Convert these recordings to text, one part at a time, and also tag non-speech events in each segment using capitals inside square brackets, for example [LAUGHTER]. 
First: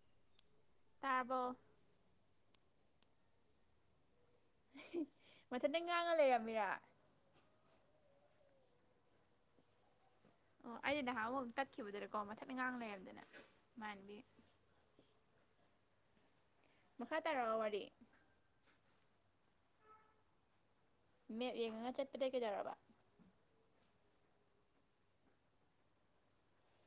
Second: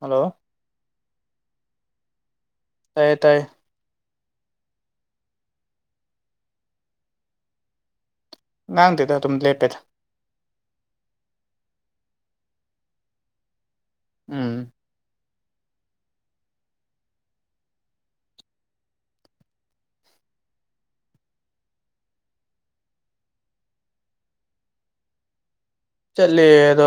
hello ꯇꯥꯔꯕꯣ ꯇꯥꯏꯌꯦ ꯇꯥꯏꯌꯦ ꯃꯊꯟꯗ ꯉꯥꯡꯉ ꯂꯩꯔꯝꯃꯤꯔ ꯅꯥꯡꯗꯦꯗ ꯑꯗꯨꯝ ꯂꯦꯞꯄꯦꯗ ꯑꯣ ꯑꯩꯗꯤ ꯅꯍꯥꯃꯨꯛ ꯇꯠꯈꯤꯕꯗꯨꯗꯀꯣ ꯃꯊꯥꯟꯇ ꯉꯥꯡ ꯂꯩꯔꯝꯗꯅ ꯢꯃꯥꯟꯅꯕꯤ ꯎꯝ ꯃꯈꯥ ꯇꯔꯛꯑꯣꯔ ꯋꯥꯔꯤ ꯃꯦꯞ ꯌꯦꯡꯉꯒ ꯆꯠꯄꯗꯩ ꯀꯩꯗꯧꯔꯕ ꯆꯠꯂꯦ ꯑꯗꯣ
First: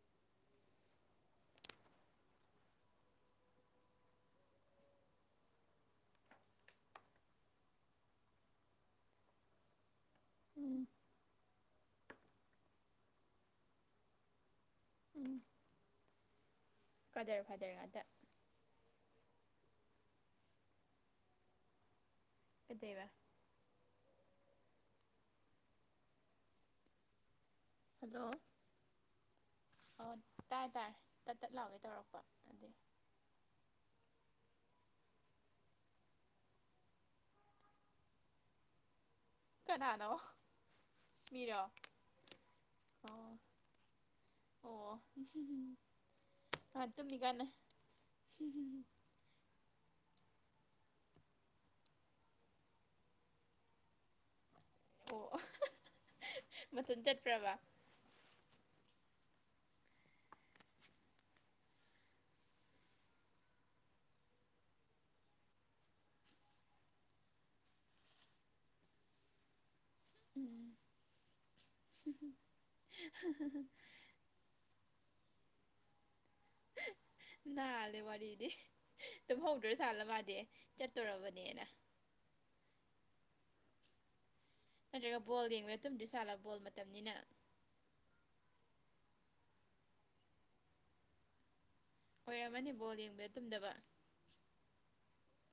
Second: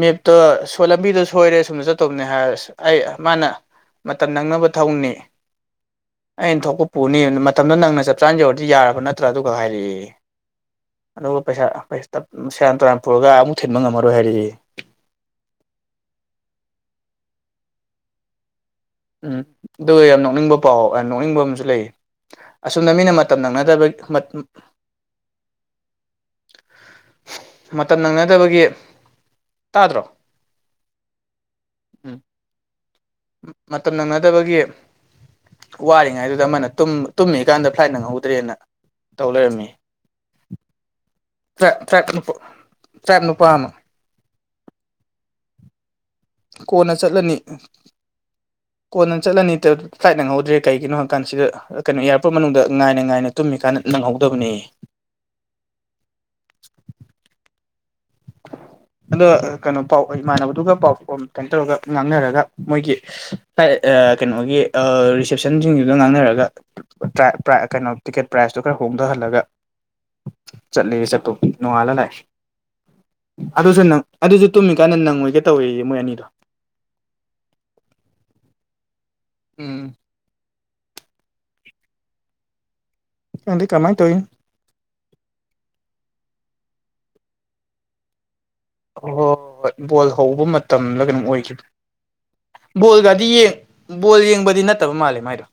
ꯃꯦꯞꯇꯣ ꯁꯣꯢ ꯂꯝꯕꯤꯗꯣ ꯁꯣꯏꯔꯦ ꯁꯣꯝꯗ ꯆꯠꯇꯧꯕꯅꯦ ꯍꯥꯏꯔꯁꯨ ꯑꯩ ꯃꯥꯅ ꯃꯇꯝ ꯅꯪꯅꯕ ꯊꯧꯅꯦ ꯑꯩꯅ ꯊꯣꯛꯄ ꯄꯨꯅꯤ ꯃꯇꯝꯗꯣ ꯅꯪꯅ ꯆꯞ ꯆꯥꯅ ꯌꯧꯔꯗꯤ ꯌꯥꯔꯕ ꯅꯠꯇ꯭ꯔꯥ ꯑꯗꯨꯈꯥꯛ ꯍꯥꯏꯔꯛꯑꯦ ꯎꯝ ꯑꯗꯨꯒ ꯄꯩꯁꯥ ꯁꯦꯔꯥꯟ ꯇꯨꯔꯥꯟ ꯄꯨꯔꯒ ꯑꯃꯨꯛ ꯊꯤꯟꯕ ꯉꯝꯃꯔꯣꯏ ꯍꯥꯏꯔꯛꯑꯦꯌꯦ ꯀꯥꯗꯔ ꯐꯥꯗꯔ ꯉꯥꯛꯇ ꯎꯝ ꯑꯗꯨꯒ ꯌꯥꯝ ꯅꯣꯛꯅꯤꯡꯕ ꯄꯥꯎ ꯅꯣꯛꯅꯤꯡꯕ ꯑꯃꯁꯨ ꯂꯩꯌꯦ ꯑꯁꯨꯝꯅ ꯀꯩꯗꯩꯕ ꯃꯤꯅ ꯃꯇꯝ ꯅꯪꯅꯗꯕꯒꯤ ꯃꯇꯝ ꯍꯜꯂꯣ ꯅꯪꯅꯗꯕꯒꯤ ꯇꯥꯗ꯭ꯔꯣ ꯇꯥꯏ ꯇꯥꯔ ꯇꯠ ꯇꯠ ꯂꯥꯎꯒꯦ ꯇꯧꯔꯛꯄ ꯑꯗꯨꯒꯤ ꯃꯇꯝ ꯅꯪꯅꯗꯕꯒꯤ ꯋꯥꯔꯤꯉꯩꯗꯨꯗ ꯑꯃꯅ ꯇꯨꯝꯃꯤꯀꯥꯟꯗ ꯐ꯭ꯂꯥꯏꯠ ꯅꯪꯍꯧꯗ꯭ꯔꯦꯅ ꯇꯧ ꯂꯩꯔꯝꯃꯦ ꯅꯅꯥꯅꯣ [UNINTELLIGIBLE] ꯇ꯭ꯔꯥꯞ ꯇ꯭ꯔꯥꯞ ꯅꯨ ꯇ꯭ꯔꯥꯞ ꯑꯣ ꯄꯨꯄꯥ ꯑꯃ ꯑꯣ ꯃꯥ ꯀꯣꯟꯅ ꯇꯨꯝꯃꯤ ꯆꯠꯂꯅꯤ ꯀꯥꯟꯗ ꯀꯣꯟꯅ ꯆꯠꯂꯅꯤ ꯐ꯭ꯂꯥꯏꯠ ꯅꯪꯍꯧꯗ꯭ꯔꯦ ꯀꯩꯒꯤꯅꯣ ꯍꯪꯑꯀꯥꯟꯁꯤꯗ ꯀꯩꯅꯣ ꯏꯌꯥꯔꯄꯣꯔꯠ ꯃꯅꯨꯡꯗ ꯉꯥꯏꯅ ꯉꯥꯏꯅ ꯇꯨꯝꯃꯤ ꯀꯥꯟꯗ ꯅꯪꯍꯧꯗꯕꯅꯦꯍꯦ ꯑꯣ ꯃꯊꯥꯟ ꯆꯠꯄ꯭ꯔꯕꯥ ꯑꯗꯣ ꯀꯩꯅꯣ ꯄꯥꯎ ꯏꯃꯥꯟꯅꯕꯗꯨꯒ ꯄꯥꯎ ꯀꯩꯅꯣ ꯇꯧꯔꯒ ꯉꯥꯡꯅꯔꯒ ꯃꯣꯏꯒꯤ ꯀꯩꯅꯣꯒꯤ ꯔꯤꯁꯦꯞꯁꯟꯁꯤꯡꯗꯨꯗ ꯉꯥꯡꯅꯔꯒ ꯀꯩꯅꯣ ꯇꯤꯛꯀꯦꯠ ꯄ꯭ꯔꯥꯏꯁꯇꯣ ꯈꯔ ꯍꯣꯡꯗꯍꯜꯂꯒ ꯆꯠꯂꯤꯌꯦ ꯆꯠꯄꯕꯨꯗꯤ ꯅꯣꯉꯥꯜꯂ ꯂꯥꯛꯌꯦ ꯑꯗꯨꯁꯨ ꯅꯪ ꯑꯗꯨꯁꯨ ꯇꯨꯝꯃꯤꯀꯥꯟꯗ ꯅꯪꯉꯣꯏꯒꯦ ꯇꯧꯋꯦꯋꯦ ꯃꯣꯏ ꯑꯅꯤꯗꯣ ꯅꯥꯜꯂꯦ ꯋꯥꯔꯤꯗꯤ ꯎꯝ ꯇꯨꯝꯍꯧꯗ꯭ꯔꯥꯖꯠꯂ ꯃꯥꯗꯤ ꯆꯠꯇꯣꯔꯕꯅꯤꯅ ꯈꯪꯗꯦ ꯀꯃꯥꯏ ꯇꯧꯔꯤꯅꯣ ꯅꯠꯇ꯭ꯔꯒ ꯕꯣꯜ ꯌꯦꯡꯕꯗ ꯇꯨꯝꯗꯔꯤꯖꯠꯂ ꯕꯣꯜ ꯃꯇꯝꯅꯤꯅ ꯍꯣꯢ ꯍꯣꯏ ꯍꯣꯏ ꯕꯣꯜ ꯍꯧꯕ ꯃꯇꯝꯂ ꯀꯩꯅꯣꯝ ꯑꯣꯏꯈꯤꯕꯅꯦ ꯑꯣꯏꯔꯝꯃꯅꯤ ꯕꯣꯜ ꯕꯣꯜꯒꯗꯤ ꯌꯦꯡꯕꯗ ꯌꯦꯡ ꯇꯨꯝꯗꯕ ꯕꯣꯜ ꯌꯦꯡꯕꯗꯤ ꯅꯠꯇꯕ ꯃꯥꯜꯂꯦ ꯃꯥꯏꯗꯣ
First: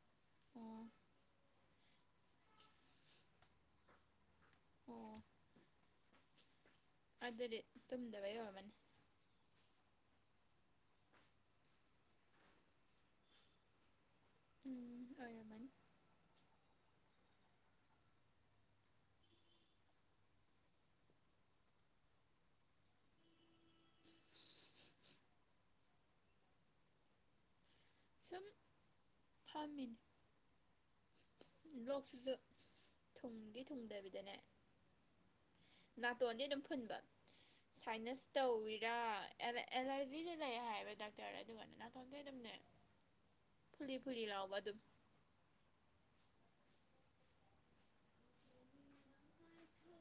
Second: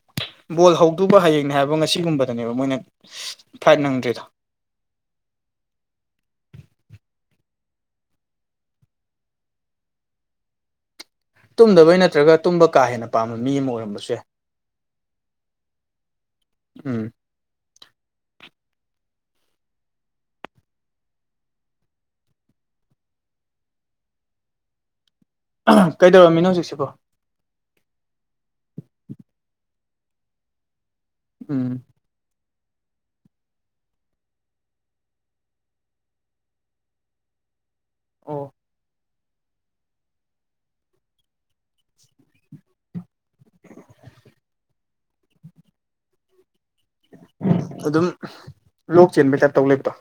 ꯕꯣꯜ ꯍꯧꯗꯨꯕ ꯍꯥꯌꯦꯡꯅꯦ ꯍꯥꯏꯕ ꯉꯁꯤꯒꯨꯝꯕꯗꯅꯦꯕ ꯃꯣꯏꯅ ꯐꯥ꯭ꯔꯏꯠ ꯅꯪꯗ꯭ꯔꯤꯗꯣ ꯑꯣ ꯑꯗꯨꯗꯤ ꯇꯨꯝꯗꯕ ꯑꯣꯢꯔꯝꯃꯅꯤ ꯇꯨꯝꯗꯕꯩ ꯅꯠꯇ꯭ꯔꯒ ꯇꯨꯝꯕ ꯀꯥ ꯍꯦꯟꯅ ꯄꯥꯝꯕ ꯃꯤ ꯑꯃ ꯑꯣꯏꯔꯝꯕꯁꯨ ꯌꯥꯏ ꯎꯝ ꯑꯣꯏꯔꯝꯃꯅꯤ ꯎꯝ ꯀꯩꯗꯧꯔꯝꯃꯤꯅꯣ ꯍꯧꯖꯤꯛꯁꯤꯕꯣ ꯁꯨꯝ ꯐꯥꯃꯤꯅꯦ ꯂꯣꯛ ꯎꯝ ꯂꯣꯛꯁꯤꯁꯨ ꯊꯨꯡꯗꯤ ꯊꯨꯡꯗꯕꯤꯗꯅꯦ ꯅꯥꯇꯣꯟꯗꯤ ꯑꯗꯨꯝ ꯐꯨꯟꯕ ꯁꯥꯏꯅꯁ ꯑꯣ ꯇꯧꯔꯤꯔꯥ ꯑꯦꯂꯔꯖꯤꯗꯤ ꯂꯩ ꯍꯥꯏꯌꯦꯕ ꯗꯥꯛꯇꯔ ꯑꯗꯨꯒꯅ ꯅꯥꯊꯣꯡꯇꯦ ꯑꯗꯨꯝꯅꯦ ꯎ [UNINTELLIGIBLE] ꯐꯨꯂꯤ ꯐꯨꯂꯤ ꯂꯥꯎꯕ ꯑꯗꯨꯝ [INAUDIBLE] ꯑꯗꯨꯝ ꯂꯣꯛ ꯆꯦꯟꯕꯩ ꯇꯥꯏꯞ ꯇꯧ ꯂꯩꯕꯗꯣ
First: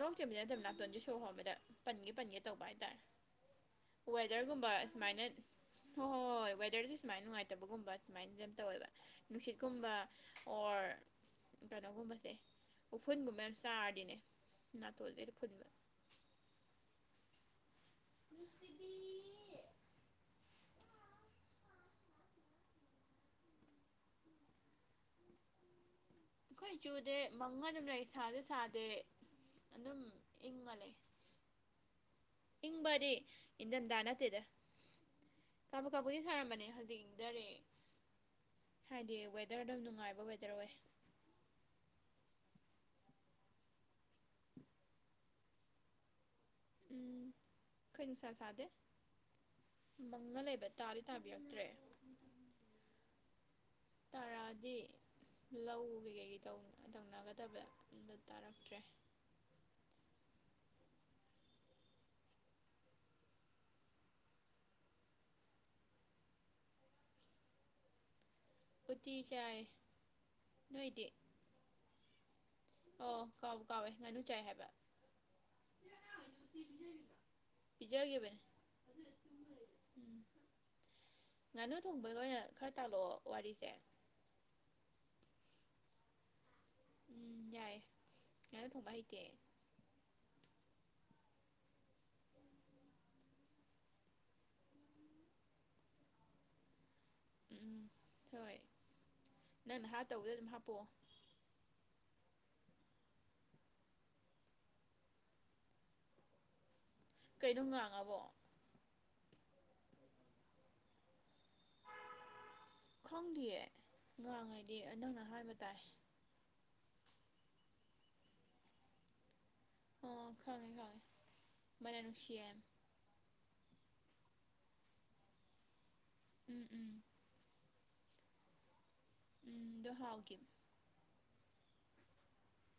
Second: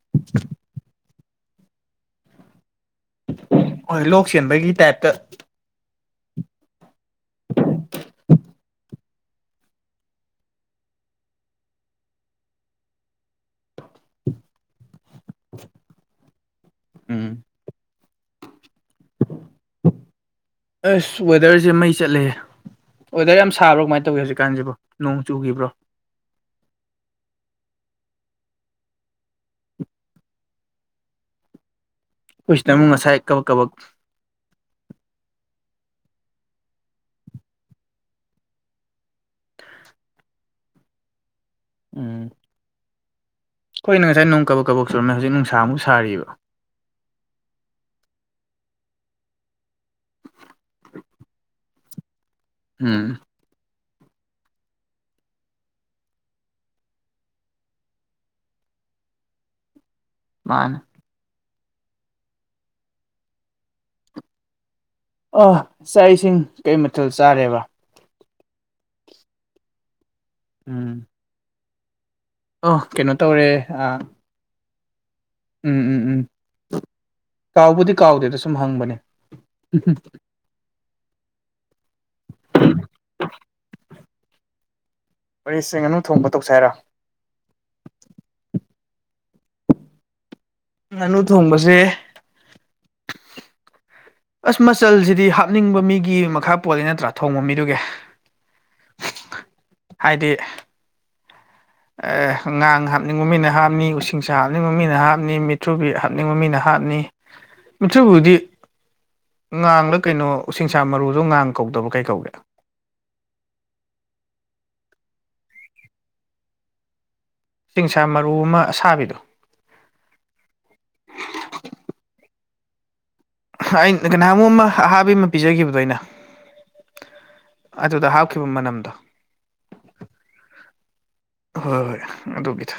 ꯂꯣꯛ ꯆꯦꯟꯕꯗꯤ ꯅꯠꯇꯕ ꯅꯥꯇꯣꯟꯗꯤ ꯁꯣꯔ ꯍꯣꯡꯃꯤꯗ ꯄꯟꯒꯦ ꯄꯟꯒꯦ ꯇꯧꯕ ꯍꯥꯏꯇꯥꯔꯦ ꯍꯣꯏ ꯂꯣꯛ ꯋꯦꯗꯔꯒꯨꯝꯕ ꯆꯦꯟꯕꯒꯤ ꯇꯥꯏꯞꯇ ꯁꯨꯃꯥꯏꯅ ꯍꯣꯏ ꯍꯣꯏ ꯍꯣꯏ ꯋꯦꯗꯔꯁꯦ ꯁꯨꯃꯥꯏꯅ ꯅꯨꯡꯉꯥꯏꯇꯕꯒꯨꯝꯕ ꯁꯨꯃꯥꯏꯅ ꯌꯥꯝ ꯇꯧꯋꯦꯕ ꯅꯨꯡꯁꯤꯠꯀꯨꯝꯕ ꯑꯣꯔ ꯀꯩꯅꯣꯒꯨꯝꯕꯁꯦ ꯎꯐꯨꯟꯒꯨꯝꯕ ꯃꯌꯥꯝ ꯆꯥꯔꯗꯤꯅꯦ ꯅꯥꯇꯣꯟꯁꯦ ꯑꯗꯨꯝ ꯐꯨꯟꯕ ꯎꯝ ꯅꯨꯡꯁꯤꯕꯤ ꯑꯁ ꯋꯦꯗꯔꯁꯦ ꯃꯩ ꯆꯠꯂꯦꯍꯦ ꯋꯦꯔꯗꯔ ꯌꯥꯝ ꯁꯥꯕ꯭ꯔꯣ ꯀꯃꯥꯏꯅ ꯇꯧꯋꯤ ꯍꯧꯖꯤꯛꯀꯥꯟꯁꯤꯕꯣ ꯅꯣꯡ ꯆꯨꯈꯤꯕ꯭ꯔꯣ ꯑꯩꯈꯣꯏ ꯆꯨꯗꯦ ꯃꯪꯉ ꯑꯗꯨꯝ ꯂꯩ ꯁꯥꯁꯨ ꯁꯥꯗꯦ ꯑꯗꯨꯝ ꯏꯪꯉꯥ ꯂꯩ ꯑꯩꯈꯣꯏ ꯁꯤꯗ ꯑꯃꯨꯛ ꯏꯪꯕꯗꯤ ꯉꯁꯥꯏ ꯀꯕꯛ ꯀꯕꯛ ꯏꯟꯊꯝꯊꯥ ꯅꯠꯇꯦꯗ ꯀꯥꯕꯛ ꯀꯥꯕꯛꯗꯤ ꯁꯥꯔꯝꯕꯅꯦ ꯍꯧꯖꯤꯡꯗꯔꯛꯑꯦ ꯍꯥꯏꯗꯤ ꯋꯦꯗꯔ ꯑꯗꯨꯝ ꯅꯨꯡꯉꯥꯏꯕ ꯋꯦꯗꯔ ꯑꯣꯏ ꯎꯝ ꯑꯈꯣꯢꯒꯤꯅ ꯉꯁꯥꯢ ꯅꯣꯡ ꯀꯕꯛ ꯀꯕꯛ ꯁꯨꯔꯝꯃꯦ ꯍꯧꯖꯤꯛ ꯅꯨꯡꯁꯥꯃꯨꯛ ꯁꯥꯔꯤꯕ ꯎꯝ ꯀꯣꯏ ꯅꯨꯡꯁꯥ ꯁꯥꯗꯦ ꯃꯪꯒ ꯂꯩꯕ ꯇꯥꯗꯤ ꯇꯥꯕꯤꯔꯛꯇ꯭ꯔꯦ ꯎꯝ ꯇꯥꯔꯛꯑꯗꯤ ꯂꯧ ꯀꯩ ꯀꯩ ꯇꯧꯅꯒꯗꯕ ꯑꯗꯣ ꯇꯥꯔꯛꯇ꯭ꯔꯦ ꯃꯥꯅꯦ ꯑꯥ ꯆꯥꯛ ꯏꯁꯤꯡ ꯀꯩ ꯃꯊꯦꯜ ꯆꯥꯔꯦꯕ ꯎꯇꯤ ꯆꯥꯏ ꯅꯣꯏꯗꯤ ꯑꯥ ꯀꯩꯅꯣ ꯑꯣ ꯇꯧꯔꯦ ꯀꯥꯎꯕ ꯀꯥꯎꯋꯦ ꯉꯥꯅꯨ ꯆꯥꯏ ꯍꯥꯢꯕ ꯎꯝ ꯎꯝ ꯎꯝ ꯀꯥꯎꯕꯨꯗꯤ ꯀꯥꯎꯗꯦꯗ ꯄꯤꯖꯈꯤꯕꯅꯦ ꯁꯨꯝ ꯍꯪꯕꯅꯦ ꯎꯝ ꯉꯥꯅꯨ ꯊꯣꯡꯕꯒꯤ ꯑꯣꯏꯅ ꯈꯔ ꯇꯥꯜꯂꯛꯑꯣ ꯋꯥꯔꯤꯁꯦ ꯋꯥꯔꯤꯁꯦ ꯉꯥꯅꯨ ꯊꯣꯡꯕ ꯇꯧꯁꯦ ꯍꯥꯏꯔꯥ ꯎꯝ ꯌꯥꯏꯌꯦ ꯉꯥꯅꯨ ꯊꯣꯡꯕ ꯍꯩꯇꯦ ꯑꯩ ꯉꯥꯅꯨ ꯊꯣꯡꯕꯁꯦ ꯑꯁ ꯃꯆꯜꯁꯤꯗꯤ ꯍꯥꯞꯅꯤꯡꯕ ꯃꯤꯒꯤ ꯃꯈꯥ ꯄꯣꯜꯂꯤ ꯅꯠꯇ꯭ꯔꯥ ꯊꯣꯡꯕ ꯎꯝ ꯃꯤꯗꯨꯒꯤ ꯍꯣꯏ ꯅꯪꯅ ꯍꯥꯞꯇꯧꯕꯗ ꯑꯗꯨꯝ ꯍꯥꯞꯄꯛꯑꯣ ꯑꯥ ꯉꯥꯡ ꯍꯥꯞꯅꯤꯡꯕ ꯃꯤꯅ ꯍꯥꯞꯅꯤ ꯎꯁꯤꯡꯁꯥ ꯍꯥꯞꯅꯤꯡꯕ ꯃꯤꯅ ꯍꯥꯞꯅꯤ ꯃꯨꯛꯊ꯭ꯔꯨꯕꯤ ꯍꯥꯞꯅꯤꯡꯕ ꯃꯤꯅ ꯍꯥꯞꯅꯤ ꯀꯩꯅꯣ ꯉꯥꯡꯉꯕꯣ ꯃꯗꯨꯕꯨꯗꯤ ꯉꯥꯡꯂ ꯀꯩꯅꯣ ꯎꯁꯤꯡꯁꯥ ꯃꯔꯨꯗꯣ ꯉꯥꯡ ꯀꯧꯗꯕ ꯀꯩ ꯀꯧꯒꯦ ꯈꯪꯗꯦꯌꯦ ꯉꯥꯡ ꯍꯥꯏꯩꯗꯤ ꯅꯪꯅ ꯑꯍꯥꯟꯕ ꯇꯥꯏ ꯎꯆꯤꯡꯁꯥ ꯃꯔꯨ ꯑꯃ ꯑꯁꯥꯕꯤꯗꯣ ꯑꯣ ꯈꯪꯉꯦ ꯈꯪꯉꯦ ꯃꯥꯅꯝ ꯅꯨꯡꯁꯤꯌꯦ ꯑꯩꯅ ꯅꯥꯍꯥꯟꯃꯨꯛ ꯑꯃ ꯑꯍꯥꯕꯤ ꯑꯃ ꯄꯤꯖꯈꯤꯕꯗꯣ ꯑꯩꯅ ꯎꯝ ꯎꯝ ꯑꯗꯨꯗ ꯍꯥꯞꯈꯤꯕ ꯃꯅꯝꯗꯣ ꯎꯝꯗꯣ ꯍꯥꯎꯒꯤ ꯍꯣꯏ ꯍꯣꯏ ꯑꯗꯨꯒꯤꯗꯣ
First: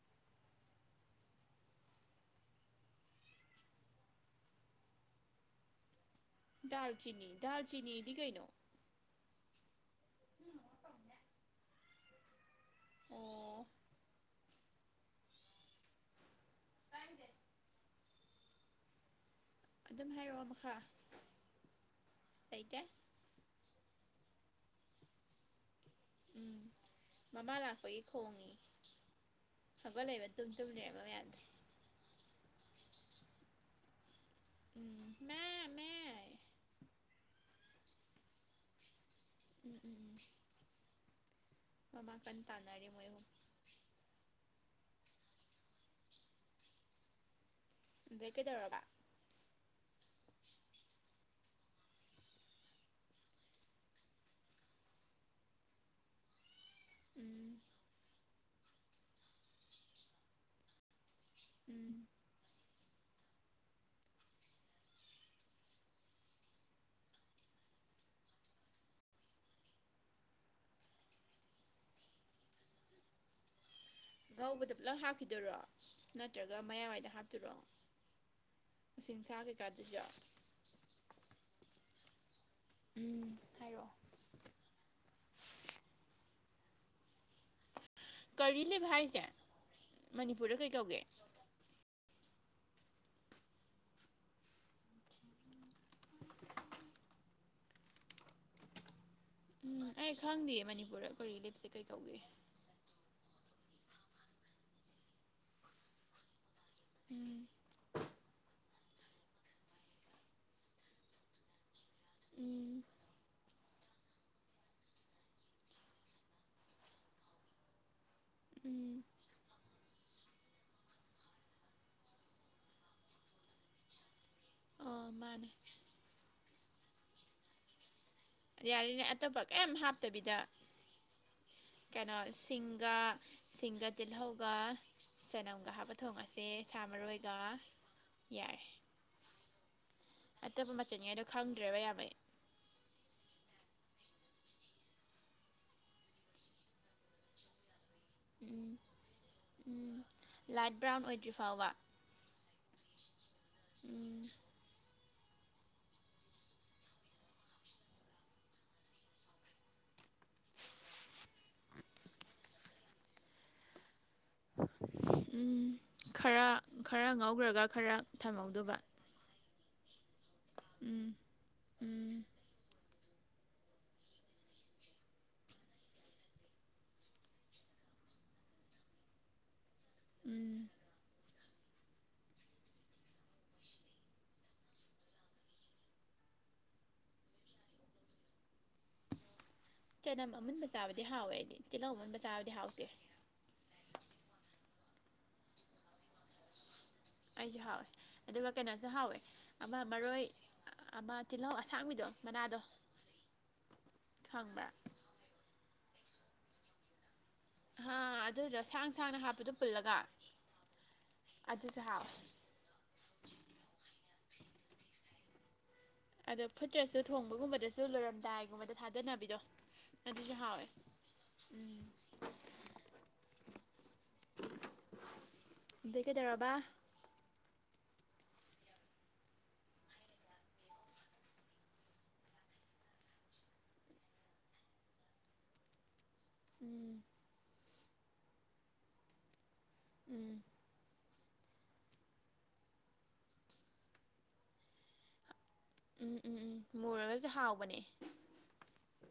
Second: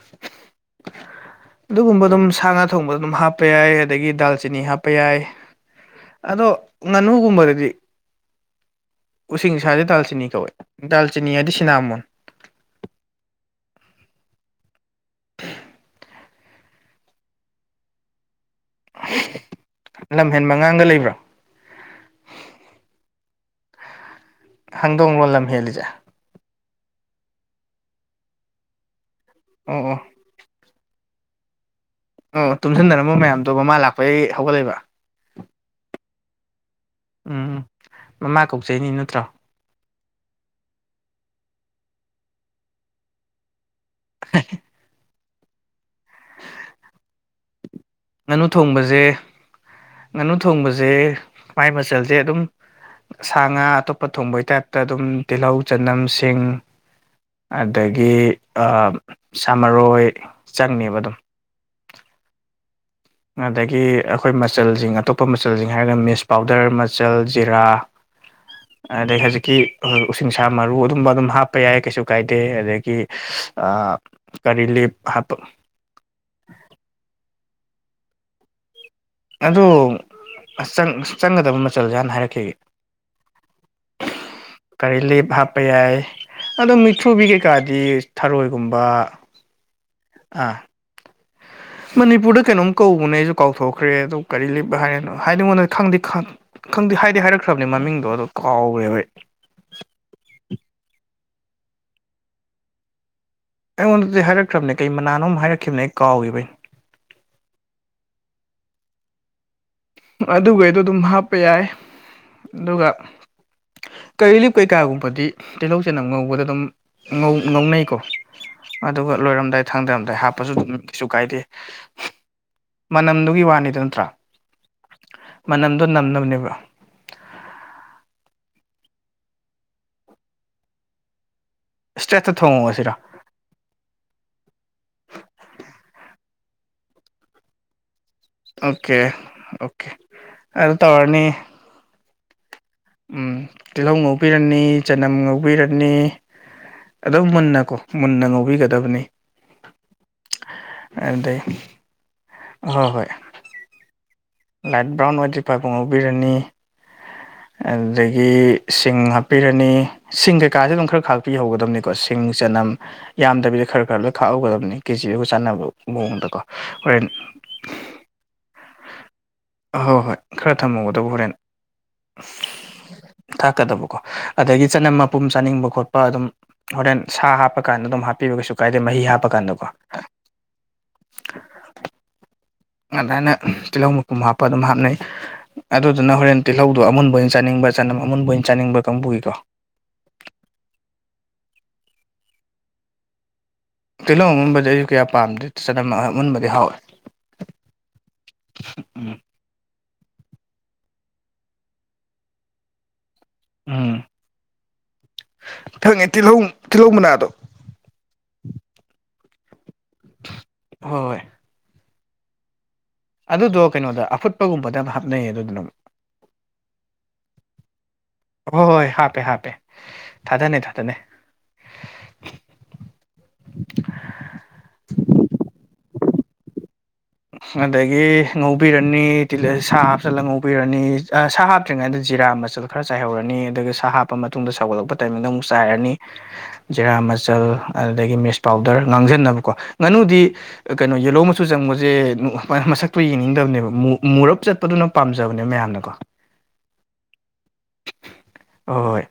[UNINTELLIGIBLE] ꯑꯗꯨꯒꯨꯝꯕ ꯑꯗꯨꯝ ꯁꯥ ꯉꯥ ꯊꯣꯡꯕꯗ ꯑꯗꯨꯝ ꯍꯥꯞꯄ ꯌꯥꯏ ꯑꯗꯒꯤ ꯗꯥꯜ ꯆꯤꯅꯤ ꯍꯥꯞꯄ ꯌꯥꯏ ꯑꯗꯣ ꯉꯥꯅꯨ ꯗꯥꯜꯆꯤꯅꯤ ꯒꯨꯝꯕꯗꯗꯤ ꯗꯥꯜꯆꯤꯅꯤꯗꯤ ꯀꯩꯅꯣ ꯎꯁꯤꯡꯁꯥꯖꯦ ꯗꯥꯜꯆꯤꯅꯤ ꯀꯧꯋꯦ ꯗꯥꯜꯆꯤꯅꯤ ꯍꯥꯏꯗꯤ ꯁꯤꯅꯥꯃꯣꯟ ꯑꯣ [UNINTELLIGIBLE] [UNINTELLIGIBLE] ꯑꯗꯨꯝ ꯍꯥꯏꯔꯛꯑꯣ ꯂꯝꯍꯦꯟꯕ ꯃꯈꯥ ꯑꯉꯥꯡꯒ ꯂꯩꯕ꯭ꯔꯥ ꯂꯩꯇꯦ ꯍꯡꯗꯣꯡꯂꯣ ꯂꯝ ꯍꯦꯜꯂꯤꯖꯦ ꯎꯝ ꯃꯃꯥ ꯂꯥꯛꯄꯒꯤ ꯈꯣꯡꯉꯤ ꯑꯣ ꯑꯣ ꯍꯧꯒꯠꯂꯩꯕ ꯇꯨꯝ ꯇꯨꯝ ꯂꯩꯔꯝꯕ ꯃꯌꯥꯝ [UNINTELLIGIBLE] ꯑꯣ ꯇꯨꯝꯁꯟꯅꯔꯝꯕ ꯃꯌꯥꯝꯗꯣ ꯃꯃꯥ ꯂꯥꯛꯄꯩ ꯍꯧꯒꯠꯂꯛꯏꯕ ꯎꯝ ꯃꯦ ꯃꯦ ꯍꯥꯏꯌꯦ ꯎꯝ ꯃꯃꯥ ꯀꯧꯆꯩꯅꯤ ꯅꯠꯇ꯭ꯔꯣ ꯎꯝ ꯎꯝ ꯎꯝ ꯃꯃꯥ ꯀꯟ ꯇꯥꯅꯔꯤ ꯃꯣꯏ ꯑꯍꯨꯝ [INAUDIBLE] [INAUDIBLE] ꯑꯗꯩ ꯉꯥꯅꯨ ꯀꯩꯗꯧꯔꯕ ꯊꯣꯡꯕꯖꯦ ꯉꯥꯅꯨ ꯊꯣꯡꯕꯖꯦ ꯃꯥꯏ ꯃꯆꯜꯖꯦ ꯑꯗꯨꯝ ꯁꯥ ꯉꯥ ꯑꯇꯣꯞꯄ ꯊꯣꯡꯕꯩ ꯇꯥꯏꯞꯇ ꯑꯗꯨꯝ ꯇꯤꯜꯍꯧ ꯆꯅꯝ ꯁꯤꯡ ꯎꯝ ꯑꯗꯒꯤ ꯑꯥ ꯁꯥꯃꯔꯣꯏ ꯆꯪꯅꯦꯕ ꯑꯗꯨꯝ ꯎꯝ ꯑꯗꯒꯤ ꯑꯩꯈꯣꯏ ꯃꯆꯜꯖꯤꯡ ꯑꯇꯣꯞꯄ ꯃꯆꯜꯖꯤꯡ ꯍꯥꯏꯔꯒꯅ ꯃꯤꯁ ꯄꯥꯎꯗꯔ ꯃꯆꯜ ꯖꯤꯔꯥ [INAUDIBLE] ꯑꯗꯩ ꯍꯧꯖꯤꯛꯀꯤ ꯎꯁꯤꯡꯁꯥ ꯃꯔꯨ ꯑꯗꯨꯝꯕ ꯑꯗꯨꯝ ꯍꯥꯞꯄ ꯌꯥꯏ ꯀꯩꯁꯨ ꯀꯥꯏꯗꯦ ꯑꯗꯒꯤ ꯑꯥ ꯉꯧꯕꯗ ꯄꯨꯂꯞ ꯍꯥꯞꯈꯤꯗꯣꯏꯔꯣ ꯅꯠꯇ꯭ꯔꯒ ꯃꯌꯥꯋꯥꯏꯗ ꯍꯥꯞꯇꯣꯏꯔꯣ ꯎꯁꯤꯡꯁꯥ ꯀꯩꯀꯥꯗꯨꯖꯨ ꯑꯆꯪ ꯆꯪꯒꯗꯕ ꯃꯆꯜꯖꯦ ꯍꯥꯟꯅ ꯍꯥꯏꯔꯛꯈꯤꯒꯦ ꯎꯝ ꯍꯥꯏꯔꯛꯑꯣ ꯀꯔꯤ ꯂꯤꯞ ꯍꯥꯞꯄ ꯌꯥꯏ ꯑꯗꯣ ꯃꯤꯊ꯭ꯔꯨꯕꯤ ꯀꯩꯀꯥꯗꯤ ꯀꯔꯤ ꯊꯔꯣꯏꯒꯨꯝꯕ ꯂꯤꯞ ꯍꯥꯏꯁꯦ ꯑꯥ ꯃꯅꯤꯄꯨꯔꯗ ꯀꯩ ꯀꯧꯒꯦ ꯃꯅꯤꯄꯨꯔꯗ ꯀꯩꯅꯣꯝ ꯀꯧꯕꯅꯦ ꯑꯩꯁꯨ ꯀꯥꯎꯊꯣꯛꯈ꯭ꯔꯦ ꯑꯗꯨ ꯀꯔꯤ ꯂꯤꯞ ꯍꯥꯏꯅ ꯍꯥꯏꯅꯤꯡꯕ ꯅꯣꯏ ꯈꯪꯗꯤ ꯈꯪ ꯈꯪꯗꯤ ꯍꯥꯏꯗꯤ ꯍꯥꯏꯔꯛꯈ꯭ꯔꯕꯅꯦ ꯃꯃꯤꯡꯗꯣ ꯑꯗꯣ ꯀꯥꯎꯒ꯭ꯔꯦꯕ ꯑꯩ ꯎꯝ ꯑꯩ ꯈꯪꯗꯤꯌꯦ ꯃꯅꯤꯄꯨꯔꯗ ꯀꯔꯤ ꯂꯤꯞꯁꯦ ꯀꯩ ꯀꯧꯒꯦ ꯑꯩꯉꯣꯟꯗꯗꯤ ꯍꯥꯏꯔꯛꯈ꯭ꯔꯕꯅꯦ ꯀꯩ ꯃꯅꯥꯅꯣꯝ ꯍꯥꯏꯔꯛꯈꯤꯕꯅꯦ ꯑꯩ ꯀꯥꯎꯒꯤꯕꯩ ꯎꯝ ꯑꯗꯨꯒꯩꯗꯣ ꯑꯗꯨꯝ ꯍꯥꯞꯄ ꯌꯥꯏ ꯎꯝ ꯑꯗꯨꯒ ꯀꯔꯤꯂꯤꯞ ꯀꯩꯀꯥꯒꯨꯝꯕꯗꯤ ꯇꯤꯜꯍꯧ ꯆꯅꯝ ꯉꯧꯕꯗ ꯑꯗꯨꯝ ꯉꯧ ꯉꯧꯅꯩꯀꯣ ꯎꯝ ꯑꯗꯨꯒ ꯂꯣꯏꯔꯝꯗꯥꯏ ꯊꯥꯡꯗꯔꯝꯗꯥꯏ ꯍꯥꯞꯄꯁꯨ ꯑꯗꯨꯝ ꯀꯩꯁꯨ ꯀꯥꯏꯗꯦ ꯃꯅꯝꯗꯨꯒꯤ ꯋꯥꯅꯤꯗ ꯅꯠꯇ꯭ꯔꯥ ꯑꯣ ꯃꯥꯥꯟ ꯃꯅꯝꯗꯣ ꯅꯝꯅꯕꯅꯦꯕ ꯌꯥꯔꯤꯅꯦ ꯑꯇꯣꯞꯄ ꯀꯩꯏꯝ ꯍꯥꯞꯇꯕꯤꯗ ꯀꯩꯅꯣ ꯏꯁꯇ꯭ꯔꯦꯠꯇ ꯊꯣꯡꯉꯁꯤꯔꯣ ꯁꯤꯡꯒꯥ ꯁꯤꯡꯒ ꯇꯤꯜꯍꯧꯒ ꯆꯅꯝꯒ ꯍꯥꯞꯄ ꯊꯣꯡꯉꯁꯦ ꯁꯥ ꯃꯔꯣꯏꯒ ꯌꯥꯔꯦ ꯑꯣꯀꯦ ꯑꯣꯀꯦ ꯑꯇꯣꯞꯄ ꯑꯗꯨ ꯃꯆꯤꯟꯉꯩꯗꯣ ꯇꯧꯔꯅꯤ ꯈꯪꯗ꯭ꯔꯦꯕ ꯌꯥꯝ ꯑꯩ ꯎꯝ ꯇꯤꯜꯍꯧ ꯉꯧꯕꯤꯔꯅꯤ ꯆꯅꯝ ꯉꯧꯕꯤꯔꯅꯤ ꯑꯗꯨꯝ ꯃꯨꯟꯅꯀꯣ ꯃꯨꯟꯅ ꯎꯝ ꯉꯧꯕꯤꯒꯗꯕꯅꯤ ꯎꯝ ꯂꯥꯏꯠ ꯕ꯭ꯔꯥꯎꯟ ꯑꯣꯏꯗ꯭ꯔꯤ ꯐꯥꯎꯕ ꯍꯣꯢ ꯍꯣꯏ ꯎꯝ ꯂꯥꯏꯠ ꯕ꯭ꯔꯥꯎꯟ ꯑꯣꯢꯗꯔꯤ ꯐꯥꯎꯕ ꯉꯧꯕꯤꯔꯅꯤ ꯑꯗꯨꯗꯒꯤ ꯁꯤꯡ ꯍꯥꯞꯄꯤꯔꯅꯤ ꯁꯤꯡ ꯀꯩꯀꯥꯁꯦ ꯑꯗꯨꯝ ꯈꯔ ꯈꯥꯛꯄꯤꯍꯧꯒꯗꯕꯅꯤꯀꯣ ꯁꯤꯡ ꯆꯅꯝ ꯌꯥꯝꯗꯕꯤꯗ ꯈꯔ ꯈꯔ ꯂꯣꯏ ꯈꯥꯛꯍꯧꯒꯗꯕꯅꯤ ꯀꯦꯖꯤꯗꯨꯒ ꯆꯥꯟꯅꯕ ꯃꯑꯣꯡꯗꯀꯣ ꯍꯣꯔꯦꯟ ꯂꯣꯢꯔꯒ ꯈꯔ ꯊꯝꯍꯧꯗꯨꯕ ꯍꯣꯏ ꯍꯣꯏ ꯈꯔ ꯎꯝ ꯊꯝꯃꯧꯒꯗꯕ ꯍꯣꯔꯦꯟ ꯎꯝ ꯊꯥꯛꯀꯗꯕ ꯀ ꯑꯗꯒꯤ ꯆꯅꯝ ꯃꯄꯨꯝ ꯆꯥꯅꯤꯡꯕ ꯈꯣꯠꯄ ꯍꯥ ꯑꯗꯨꯝ ꯍꯣꯔꯦꯟ ꯁꯥ ꯍꯥꯞꯄꯀꯥꯟꯗ ꯑꯗꯨꯝ ꯍꯥꯞꯄꯤꯕ ꯀꯩꯁꯨ ꯀꯥꯏꯗꯦ ꯃꯍꯤ ꯍꯥꯞꯄ ꯀꯥꯟꯗꯀꯣ ꯎꯝ ꯑꯗꯨꯃꯥꯏꯅ ꯇꯤꯜꯍꯧ ꯃꯀꯨꯝ ꯍꯥꯞꯄ ꯑꯗꯨꯝ ꯍꯥꯞꯅꯩ ꯑꯗꯨꯗꯨꯅ ꯍꯣꯔꯦꯟ ꯇꯤꯜꯍꯧꯗꯣ ꯑꯃꯨꯟꯕ ꯑꯣꯏꯅ ꯆꯥꯅꯤꯡꯕ ꯆꯅꯝ ꯑꯃꯨꯟꯕ ꯑꯣꯏꯅ ꯆꯥꯅꯤꯡꯕ ꯀꯥꯡꯕꯨꯒꯤꯀꯣ ꯆꯅꯝ ꯑꯃꯨꯟꯕ ꯆꯥꯕꯗꯤ ꯍꯥꯎꯋꯦ ꯍꯥꯏꯗꯤ ꯇꯤꯜꯍꯧ ꯑꯃꯨꯟꯕ ꯆꯥꯕꯗꯤ ꯍꯥꯎꯇꯦ ꯇꯤꯜꯍꯧ ꯑꯃꯨꯟꯕꯗꯤ ꯑꯩꯁꯨ ꯀꯌꯥ ꯄꯥꯝꯗꯦ ꯆꯅꯝ ꯑꯃꯨꯟꯕꯗꯤ ꯍꯥꯎꯋꯦ ꯑꯩꯁꯨ ꯍꯥꯎꯋꯦ ꯑꯗꯨꯒ ꯀꯩꯅꯣꯁꯨ ꯎꯝ ꯍꯥꯎꯋꯦ ꯑꯃ ꯃꯔꯣꯏ ꯑꯃ ꯇꯤꯜꯍꯧ ꯑꯁꯥꯡꯕꯤꯗꯣ ꯃꯅꯥꯗꯣ ꯎꯝ ꯈꯪꯕ꯭ꯔꯥ ꯈꯪꯉꯦ ꯇꯤꯜꯍꯧ ꯇꯤꯜꯍꯧ ꯃꯅꯥꯗꯣ ꯍꯥ ꯑꯗꯨꯗꯣ ꯁꯥꯡ ꯁꯥꯡꯅ ꯍꯥꯞꯄꯗꯣ ꯄꯨꯜꯂꯒ ꯍꯣꯏ ꯑꯗꯨꯁꯨ ꯍꯥꯎꯑꯦ ꯑꯗꯨꯗꯣ ꯀꯩꯅꯣꯗ ꯑꯐꯨꯠꯄꯒꯨꯝꯕꯗ ꯌꯥꯝꯅ ꯍꯥꯞꯅꯩꯌꯦ ꯑꯗꯨꯗꯨꯅ ꯑꯃꯨꯛ ꯑꯗꯣ ꯐꯨꯠꯇ꯭ꯔꯁꯨ ꯊꯣꯡꯕꯒꯨꯝꯕꯗꯁꯨ ꯍꯣꯏ ꯂꯣꯏꯔꯝꯗꯥꯏꯒꯨꯝꯕꯗ ꯍꯣꯏ ꯍꯥꯞꯄꯦ ꯊꯥꯗꯅꯕꯤꯗꯣ ꯍꯥꯞꯄꯦ ꯑꯗꯨꯁꯨ ꯊꯥꯗꯅꯩ ꯍꯥꯎꯋꯦ ꯊꯥꯗꯅꯩ ꯎꯝ ꯑꯗꯩ ꯀꯩꯗꯧꯔꯕ ꯑꯗꯒꯤ ꯉꯧꯕꯤꯔꯅꯤ ꯇꯤ ꯁꯥ ꯍꯥꯞꯆꯜꯂ ꯉꯧꯕꯤꯔꯅꯤ ꯁꯥ ꯍꯥꯞꯇ꯭ꯔꯤꯉꯩꯗ ꯖꯤꯔꯥ ꯃꯆꯜ ꯈꯔ ꯆꯥꯏꯍꯧꯔꯅꯤ ꯑꯗꯨꯒ ꯁꯥ ꯍꯥꯞꯄ ꯃꯇꯨꯡꯗ ꯁꯧꯒꯠꯂꯛꯄ ꯇꯥꯏꯃꯤꯡꯗ ꯑꯃꯨꯛ ꯆꯥꯏꯔꯅꯤ ꯎꯝ ꯖꯦꯔꯥ ꯃꯆꯜ ꯑꯗꯨꯗꯒꯤ ꯃꯤꯁ ꯄꯥꯎꯗꯔ ꯉꯥꯡꯁꯤꯟꯅꯕꯀꯣ ꯉꯥꯅꯨꯗꯤ ꯎꯝ ꯀꯩꯅꯣ ꯌꯦꯂꯣ ꯑꯃꯁꯨ ꯆꯪꯕ ꯖꯦ ꯃꯁꯛꯇꯨ ꯌꯦꯡꯅꯤꯡꯗꯕꯅꯦꯕ ꯃꯨꯔꯞ ꯆꯠꯄꯗꯨꯅ ꯄꯥꯝꯖꯕꯅꯦꯕ ꯃꯌꯥꯝꯅꯀꯣ ꯎꯝ ꯎꯝ ꯎꯝ ꯃꯨꯔꯒꯁꯨ ꯍꯥꯎꯕꯅꯦ ꯍꯣꯢ ꯍꯣꯏ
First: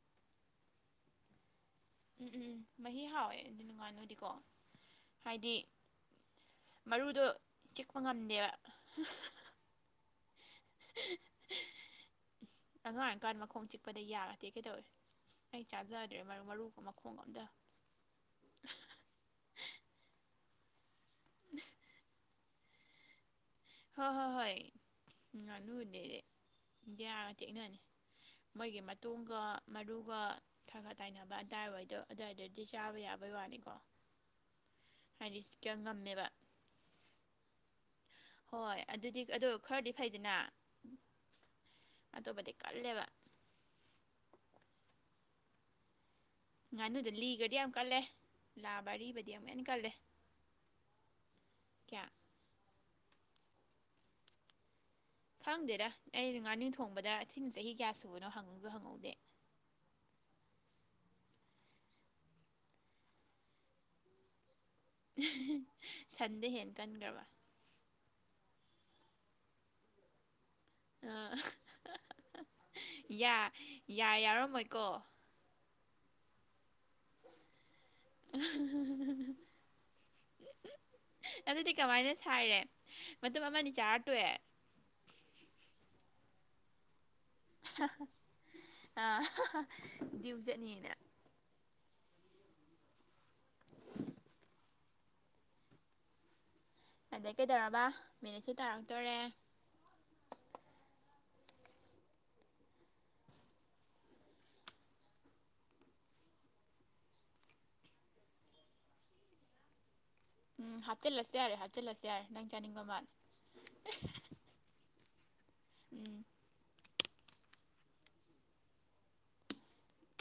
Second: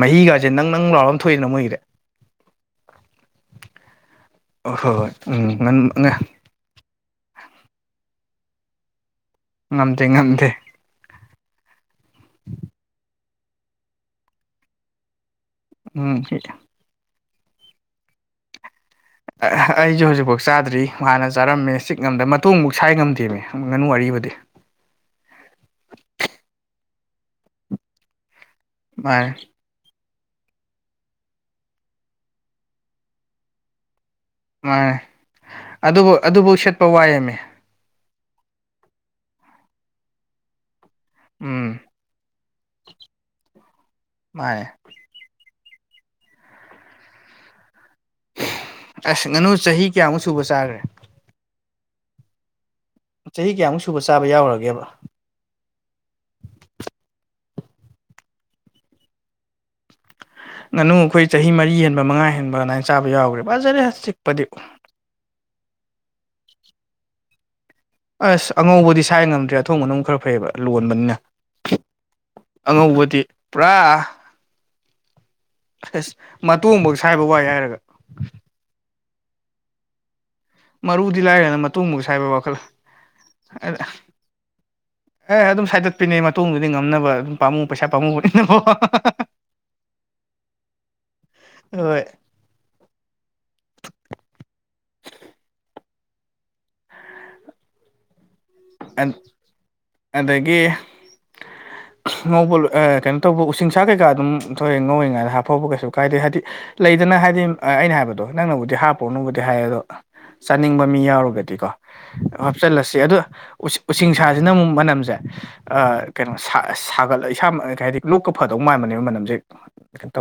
ꯃꯍꯤꯒꯁꯦ ꯅꯪꯅꯪ ꯂꯥꯎꯔ ꯑꯃ ꯊꯣꯛꯏꯅ ꯃꯣꯏꯒꯤꯗꯤ ꯎꯝ ꯎꯝ ꯎꯝ ꯃꯍꯤ ꯍꯥꯎꯋꯦ ꯑꯗꯨꯅ ꯉꯥꯅꯨꯗꯤꯀꯣ ꯍꯣꯏ ꯍꯣꯏ ꯎꯝ ꯍꯥꯏꯗꯤ ꯉꯥꯟ ꯃꯔꯨꯗꯣ ꯆꯤꯛꯄ ꯉꯝꯗꯦꯕ ꯉꯝꯗꯦ ꯉꯝꯗꯦ ꯑꯉꯥꯡ ꯑꯣꯏꯔꯤꯀꯟ ꯃꯈꯣꯡ ꯆꯤꯛꯄꯗ ꯌꯥꯒꯥ ꯇꯦꯛꯒꯦ ꯇꯧꯌꯦ ꯑꯩ ꯆꯥꯖꯗ꯭ꯔꯦ ꯎꯝ ꯃꯔꯨ ꯃꯔꯨꯒ ꯃꯈꯣꯡꯒ ꯑꯝꯇ ꯑ ꯍ ꯑꯩꯖꯨ ꯍꯨꯖꯤꯛꯐꯥꯎ ꯆꯥꯗ꯭ꯔꯤ ꯍꯥꯟꯅ ꯆꯥꯔꯝꯃꯦ ꯆꯤꯛ ꯉꯝꯗ ꯃꯇꯣꯡꯕꯨꯛ ꯁꯥꯏ ꯉꯝꯗꯦꯃꯦ ꯉꯥꯅꯨ ꯍꯣꯏ ꯍꯣꯏ ꯑꯔꯤꯕꯗꯤ ꯍꯣꯏ ꯉꯥꯅꯨꯗꯦꯗꯤ ꯌꯥꯒ ꯇꯦꯛꯅꯅꯤ ꯃꯣꯏꯒꯤ ꯃꯇꯣꯡꯒ ꯃꯥꯅꯦ ꯃꯔꯨꯒ ꯈꯔ ꯈꯔ ꯇꯥꯏꯅꯕ ꯑꯗꯥꯏꯋꯥꯏꯗꯣ ꯑꯗ꯭ꯋꯥꯏꯗꯗꯤ ꯆꯥꯕ ꯌꯥꯕꯩ ꯋꯥꯅꯤꯀꯣ ꯃꯥꯅꯦ ꯍꯥꯏꯗꯤ ꯀꯌꯥ ꯑꯗꯨꯕꯨ ꯉꯝꯃꯦꯕ ꯑꯗꯨꯕꯧ ꯁꯦꯠꯄ ꯋꯥꯏꯌꯦꯃꯤ ꯍꯣꯏ ꯑꯗꯨꯗꯤ ꯑꯗꯣ ꯈꯔꯗꯤ ꯐꯩꯗꯅ ꯎꯝ ꯑꯇꯣꯞꯄꯗꯤ ꯀꯜꯂꯦꯕ ꯃꯥꯅꯦ ꯉꯥꯅꯨꯗ ꯂꯤꯒ꯭ꯔꯗꯤ ꯌꯥꯝ ꯀꯜꯂꯦ ꯂꯥꯕ ꯑꯔꯤꯕꯗꯤ ꯑꯁ ꯑꯃꯨꯛ ꯉꯥꯅꯨ ꯍꯦꯟꯅ ꯆꯍꯤ ꯀꯜꯂꯦ ꯀꯌꯥꯃꯨꯛ ꯁꯨꯕ ꯆꯥꯈ꯭ꯔꯦ ꯀꯌꯥ ꯆꯍꯤ ꯀꯌꯥꯃꯨꯛ ꯁꯨꯕ ꯆꯥꯕ ꯌꯥꯎꯒ꯭ꯔꯒꯦꯕ ꯈꯪꯗꯦꯗ ꯑꯩ ꯉꯥꯅꯨ ꯊꯣꯡꯕꯗ ꯊꯤꯅ ꯆꯍꯤ ꯀꯌꯥ ꯁꯨꯕꯅꯣ ꯍꯪꯁꯨ ꯍꯪꯍꯧꯗꯦ ꯉꯥꯅꯨ ꯑꯩꯈꯣꯏ ꯆꯍꯤ ꯃꯔꯤ ꯍꯦꯟꯕ ꯃꯉꯥ ꯍꯦꯟꯕ ꯑꯗꯥꯏꯅ ꯆꯥꯕ ꯌꯥꯎꯒ꯭ꯔꯦ ꯐꯖꯔꯦ ꯆꯤꯛꯄꯗꯤ ꯁꯟꯗꯩꯩ ꯍꯦꯟꯅ ꯀꯟꯒ꯭ꯔꯕ ꯑꯁ ꯑꯉꯧꯕꯗꯤ ꯁꯥꯏ ꯉꯝꯗ꯭ꯔꯦ ꯑꯊꯣꯡꯕꯅ ꯑꯃꯨꯛ ꯈꯔ ꯐꯩꯑꯕ ꯂꯣꯟꯕꯅꯤꯅ ꯑꯥ ꯑꯉꯧꯕꯗꯤ ꯄꯨꯔꯥ ꯌꯥꯔꯝꯃꯣꯏ ꯀꯣ ꯑꯁ ꯃꯇꯣꯡꯕꯧ ꯁꯥꯏꯕ ꯋꯥꯏ ꯍꯥꯏꯔꯒ ꯃꯔꯨꯗꯤ ꯂꯥꯏꯔꯗꯅ ꯑꯗꯨꯗꯤ ꯃꯇꯣꯡꯐꯧ ꯀꯃꯥꯏꯅ ꯁꯥꯏꯕ ꯋꯥꯈꯜ ꯁꯥꯏꯔꯦ ꯃꯇꯨꯝ ꯑꯃꯥ ꯑꯅꯤ ꯆꯥꯔ ꯇꯣꯛꯑꯦ ꯑꯦ ꯑꯗꯨꯝ ꯁꯥꯏꯗꯠꯄꯤꯅꯦ ꯃꯇꯨꯡꯗꯨꯗꯤ ꯉꯝꯅꯕ ꯑꯗꯨꯝ ꯄꯥꯝꯃꯨ ꯄꯩꯁꯥ ꯄꯥꯝꯃꯨꯕꯅꯤꯅꯀꯣ ꯗꯤꯌꯨ ꯆꯠꯅꯤꯅꯥ ꯍꯣꯏ [UNINTELLIGIBLE] [INAUDIBLE] ꯑꯗꯩ ꯀꯩꯗꯧꯔꯕ ꯃꯤꯅꯤꯠꯁꯨ ꯇꯥꯔꯛꯇꯣꯔꯦ ꯑꯗꯒꯤ ꯉꯧꯕ ꯂꯣꯏ ꯑꯦ ꯀꯩꯅꯣ ꯇꯧꯕ ꯎꯁꯤꯡꯁꯥ ꯀꯩꯀꯥ ꯑꯗꯨꯝ ꯊꯣꯛꯑꯦ ꯉꯧꯋꯤꯉꯩꯗ ꯍꯥꯞꯐꯧꯕ ꯀꯩꯁꯨ ꯀꯥꯏꯗꯦ ꯍꯥꯏꯗꯤ ꯂꯩꯗꯅꯥ ꯍꯥꯏꯗꯤ ꯑ ꯑꯩꯅ ꯍꯥꯏꯕꯗꯣ ꯅꯪꯅꯕꯨꯗꯤ ꯍꯥꯞꯄꯨꯔꯅꯣꯕꯨꯗꯤ ꯍꯥꯏ ꯑꯗꯣ ꯎꯝ ꯆꯥꯅꯤꯡꯕ ꯃꯤ ꯍꯥꯞꯆꯤꯜꯂꯁꯨ ꯌꯥꯔꯦ ꯌꯥꯎꯔꯒꯗꯤꯀꯣ ꯍꯥꯞꯆꯤꯜꯂꯁꯨ ꯌꯥꯔꯦ ꯅꯪ ꯆꯥꯅꯤꯡꯕ ꯍꯥꯞꯆꯜꯂꯁꯤ ꯃꯥꯜꯂꯦ ꯑꯗꯣ ꯎꯁꯤ ꯎꯁꯤꯡꯁꯥꯁꯤꯅ ꯑꯃꯨꯛ ꯃꯅꯝꯖꯦ ꯑꯥ ꯎꯝ ꯀꯩꯅꯣ ꯁꯥ ꯁꯥꯒꯠꯂꯒ ꯏꯁꯥꯃ ꯑ ꯀꯩ ꯍꯥꯏꯗꯤ ꯂꯣꯛꯀ ꯐꯗꯧ ꯃꯥꯟꯕꯅꯦꯕ ꯃꯅꯝꯖꯦ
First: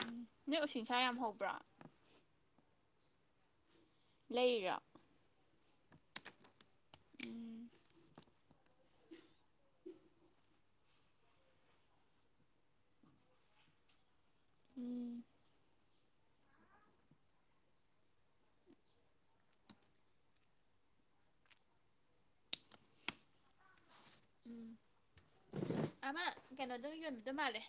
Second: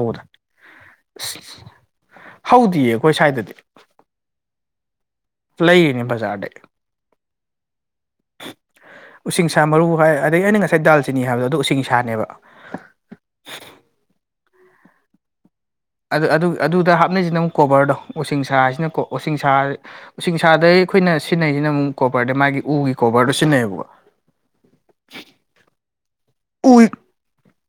ꯎꯝ ꯅꯣꯏ ꯎꯁꯤꯡꯁꯥ ꯌꯥꯝ ꯍꯧꯕ꯭ꯔꯥ ꯍꯧꯗꯤꯌꯦ ꯑꯩꯈꯣꯏ ꯁ꯭ꯋꯥꯏꯗꯗꯤ ꯂꯩꯔꯤꯔꯣ ꯂꯩꯔꯤꯅꯦ ꯕꯖꯥꯔꯗꯩ ꯎꯝ ꯎꯁꯤꯡꯁꯥ ꯃꯔꯨ ꯍꯥꯏ ꯑꯗꯩ ꯑꯩꯅ ꯉꯁꯥꯏ ꯗꯥꯜ ꯆꯤꯅꯤ ꯍꯥꯏꯕꯗꯣ ꯑꯗꯣ ꯎꯁꯤꯡꯁꯥꯅꯦꯕ ꯎꯝ ꯑꯗꯨ ꯑꯗꯨ ꯑꯗꯨꯗ ꯍꯥꯞꯅꯩꯁꯤꯅ ꯑꯃꯨꯛ ꯀꯣꯕꯔꯗꯣ ꯎꯁꯤꯡꯁꯥꯁꯤꯅꯀꯣ ꯎꯁꯤꯡꯁꯥ ꯎꯁꯤꯡꯁꯥꯗꯩ ꯑꯩꯈꯣꯏꯅ ꯁꯤꯖꯤꯟꯅꯩꯁꯤꯅ ꯑꯃꯨꯛ ꯀꯣꯕꯔꯗ ꯃꯥꯒꯤ ꯎꯒꯤ ꯀꯣꯕꯔꯗꯣ ꯁꯤꯖꯤꯟꯅꯩꯌꯦꯕꯀꯣ ꯎꯝ [UNINTELLIGIBLE] ꯑꯃ ꯎ ꯀꯩꯅꯣꯗꯣ ꯌꯣꯟꯕꯤꯗꯣ ꯃꯥꯜꯂꯦ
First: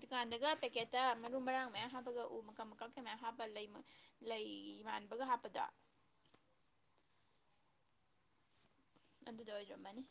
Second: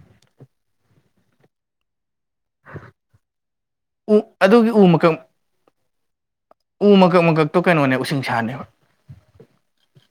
ꯗꯨꯀꯥꯟꯗꯒ ꯄꯦꯀꯦꯠꯇ ꯃꯔꯨ ꯃꯔꯥꯡ ꯃꯌꯥꯝ ꯍꯥꯞꯄꯒ ꯑꯨ ꯃ ꯀ ꯃꯀꯛ ꯀꯥ ꯃꯌꯥꯝ ꯍꯥꯞꯄ ꯂꯩ ꯃꯥ ꯎ ꯂꯩ ꯑꯗꯨꯒꯤ ꯎ ꯃꯀꯛ ꯃꯥꯟꯕꯒ ꯍꯥꯞꯄꯗꯣ ꯎ ꯃꯀꯛ ꯃꯀꯛꯇꯣ ꯀꯩꯅꯣꯅꯦ ꯎꯁꯤꯡꯁꯥꯅꯦꯕ ꯑꯗꯨꯗꯣ ꯑꯣꯏꯔꯝꯃꯅꯤ